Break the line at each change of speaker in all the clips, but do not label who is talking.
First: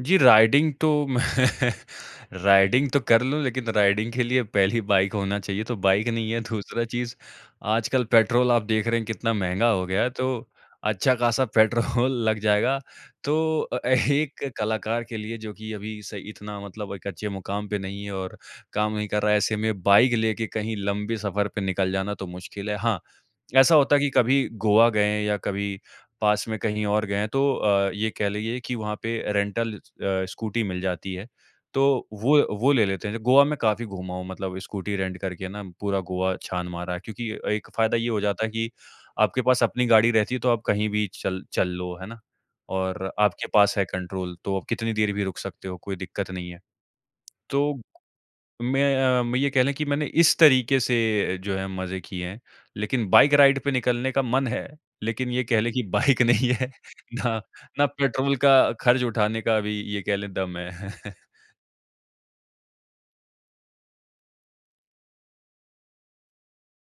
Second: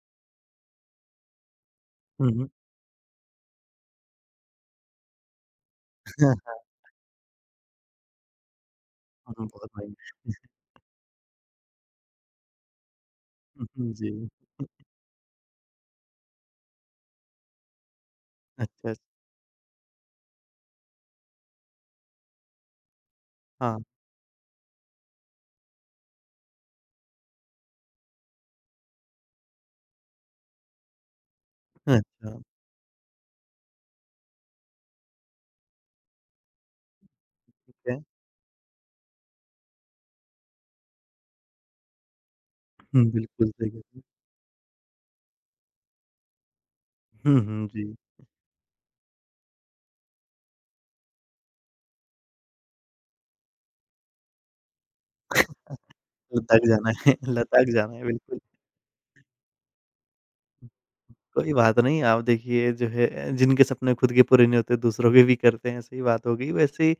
जी, riding तो मैं
हुँ, हुँ।
Riding तो कर लूँ लेकिन राइडिंग के लिए पहली बाइक होना चाहिए, तो बाइक नहीं है, दूसरा चीज़ आजकल पेट्रोल आप देख रहे हैं कितना
हुँ, हुँ।
महँगा
बहुत
हो
सही।
गया है, तो अच्छा-खासा पेट्रोल लग जाएगा, तो
हुँ,
अ अ,
हुँ। जी।
एक कलाकार के लिए जो कि अभी सही इतना मतलब एक अच्छे मुकाम पे नहीं है और
अच्छा
काम
अच
नहीं कर रहा है, ऐसे में बाइक लेके कहीं लंबे सफ़र पे निकल जाना तो मुश्किल है। हाँ, ऐसा
हाँ।
होता है कि कभी गोवा गए हैं या कभी पास में कहीं और गए हैं तो अ, ये कह लीजिए कि वहाँ पे रेन्टल अ, स्कूटी मिल जाती है, तो वो
अच्छा।
वो ले लेते हैं, ज गोवा में काफ़ी घूमा हूँ, मतलब स्कूटी रेंट करके ना पूरा गोवा छान मारा है क्योंकि एक
ठीक
फ़ायदा
है।
ये हो जाता है कि आपके पास अपनी गाड़ी रहती है तो आप कहीं भी चल चल लो, है ना?
हुँ,
और आपके
बिल्कुल सही
पास है
बात है।
कंट्रोल तो आप कितनी देर भी रुक सकते हो, कोई दिक्कत नहीं है,
हुँ, हुँ।
तो
जी।
मैं अ, मैं ये कह लें कि मैंने इस तरीक़े से जो है मज़े किए हैं लेकिन बाइक राइड पे निकलने का मन है लेकिन ये कह लें कि बाइक नहीं
लटक
है
जाना है
ना, ना
लटक
ना
जाना है,
पेट्रोल
बिल्कुल।
का खर्च उठाने का अभी ये कह लें दम है।
कोई बात नहीं, आप देखिए जो है जिनके सपने खुद के पूरे नहीं होते दूसरों के भी करते हैं, सही बात हो गई। वैसे ही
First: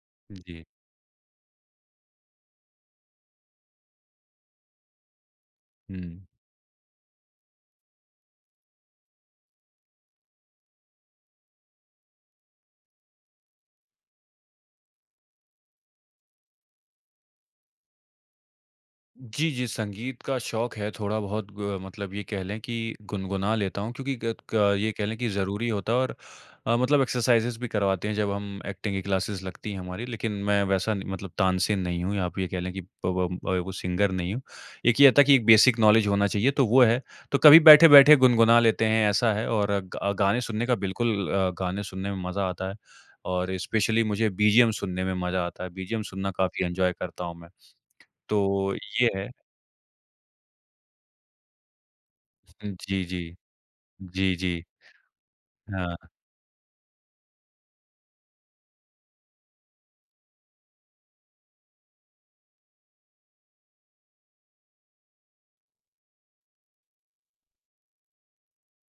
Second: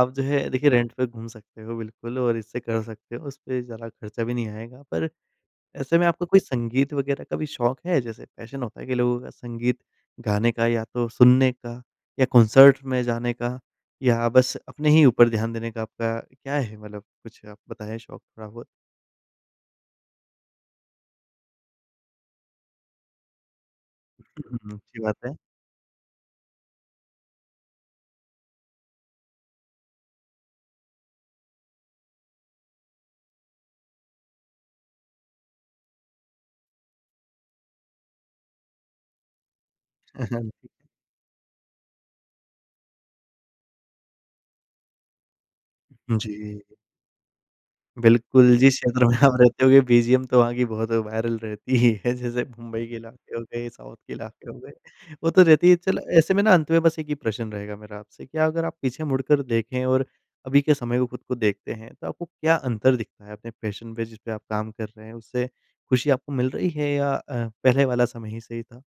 आप जो है
जी।
देखिए रेंट पे घूम सकते हो बिल्कुल और इससे कर सकते हो, उसपे ज़्यादा खर्चा भी नहीं आएगा पर ऐसे में
हुँ।
आपको कोई संगीत वग़ैरह का भी शौक है, जैसे पैशन होता है कि लोगों का संगीत गाने का या तो सुनने का या कॉन्सर्ट में जाने का या बस अपने ही ऊपर ध्यान देने का आपका, क्या है मतलब, कुछ आप बताएँ शौक थोड़ा-बहुत?
जी, जी संगीत का शौक है थोड़ा-बहुत अ, मतलब ये कह लें कि गुनगुना लेता हूँ क्योंकि ग
हुँ, हुँ,
ग
हुँ।
ये
अच्छी
कह
बात
लें कि
है।
ज़रूरी होता और अ, मतलब एक्सरसाइज़ेज़ भी करवाते हैं जब हम ऐक्टिंग की क्लासेस लगती हैं हमारी, लेकिन मैं वैसा न मतलब तानसेन नहीं हूँ या आप ये कह लें कि प व वो सिंगर नहीं हूँ। एक ये था कि एक बेसिक नॉलेज होना चाहिए तो वो है, तो कभी बैठे-बैठे गुनगुना लेते हैं ऐसा है और ग अ, गाने सुनने
ठीक
का
है।
बिल्कुल अ, गाने सुनने में मज़ा आता है और स्पेशली मुझे बीजीएम सुनने में मज़ा आता है, बीजीएम सुनना
जी।
काफ़ी इन्जॉय करता हूँ मैं,
बिल्कुल
तो
जिस क्षेत्र
ये
में
है।
आप रहते होगे बीजीएम तो वहाँ की बहुत वायरल रहती ही है, जैसे मुंबई के
जी,
इलाके
जी।
हो गए, साउथ के
जी,
इलाके हो
जी।
गए, वो तो रहती है। चलो
हाँ।
ऐसे में ना अंत में बस एक ही प्रश्न रहेगा मेरा आपसे कि अगर आप पीछे मुड़कर देखें और अभी के समय को ख़ुद को देखते हैं, तो आपको क्या अंतर दिखता है अपने पैशन पे जिसपे आप काम कर रहे हैं, उससे खुशी आपको मिल रही है या अ, पहले वाला समय ही सही था?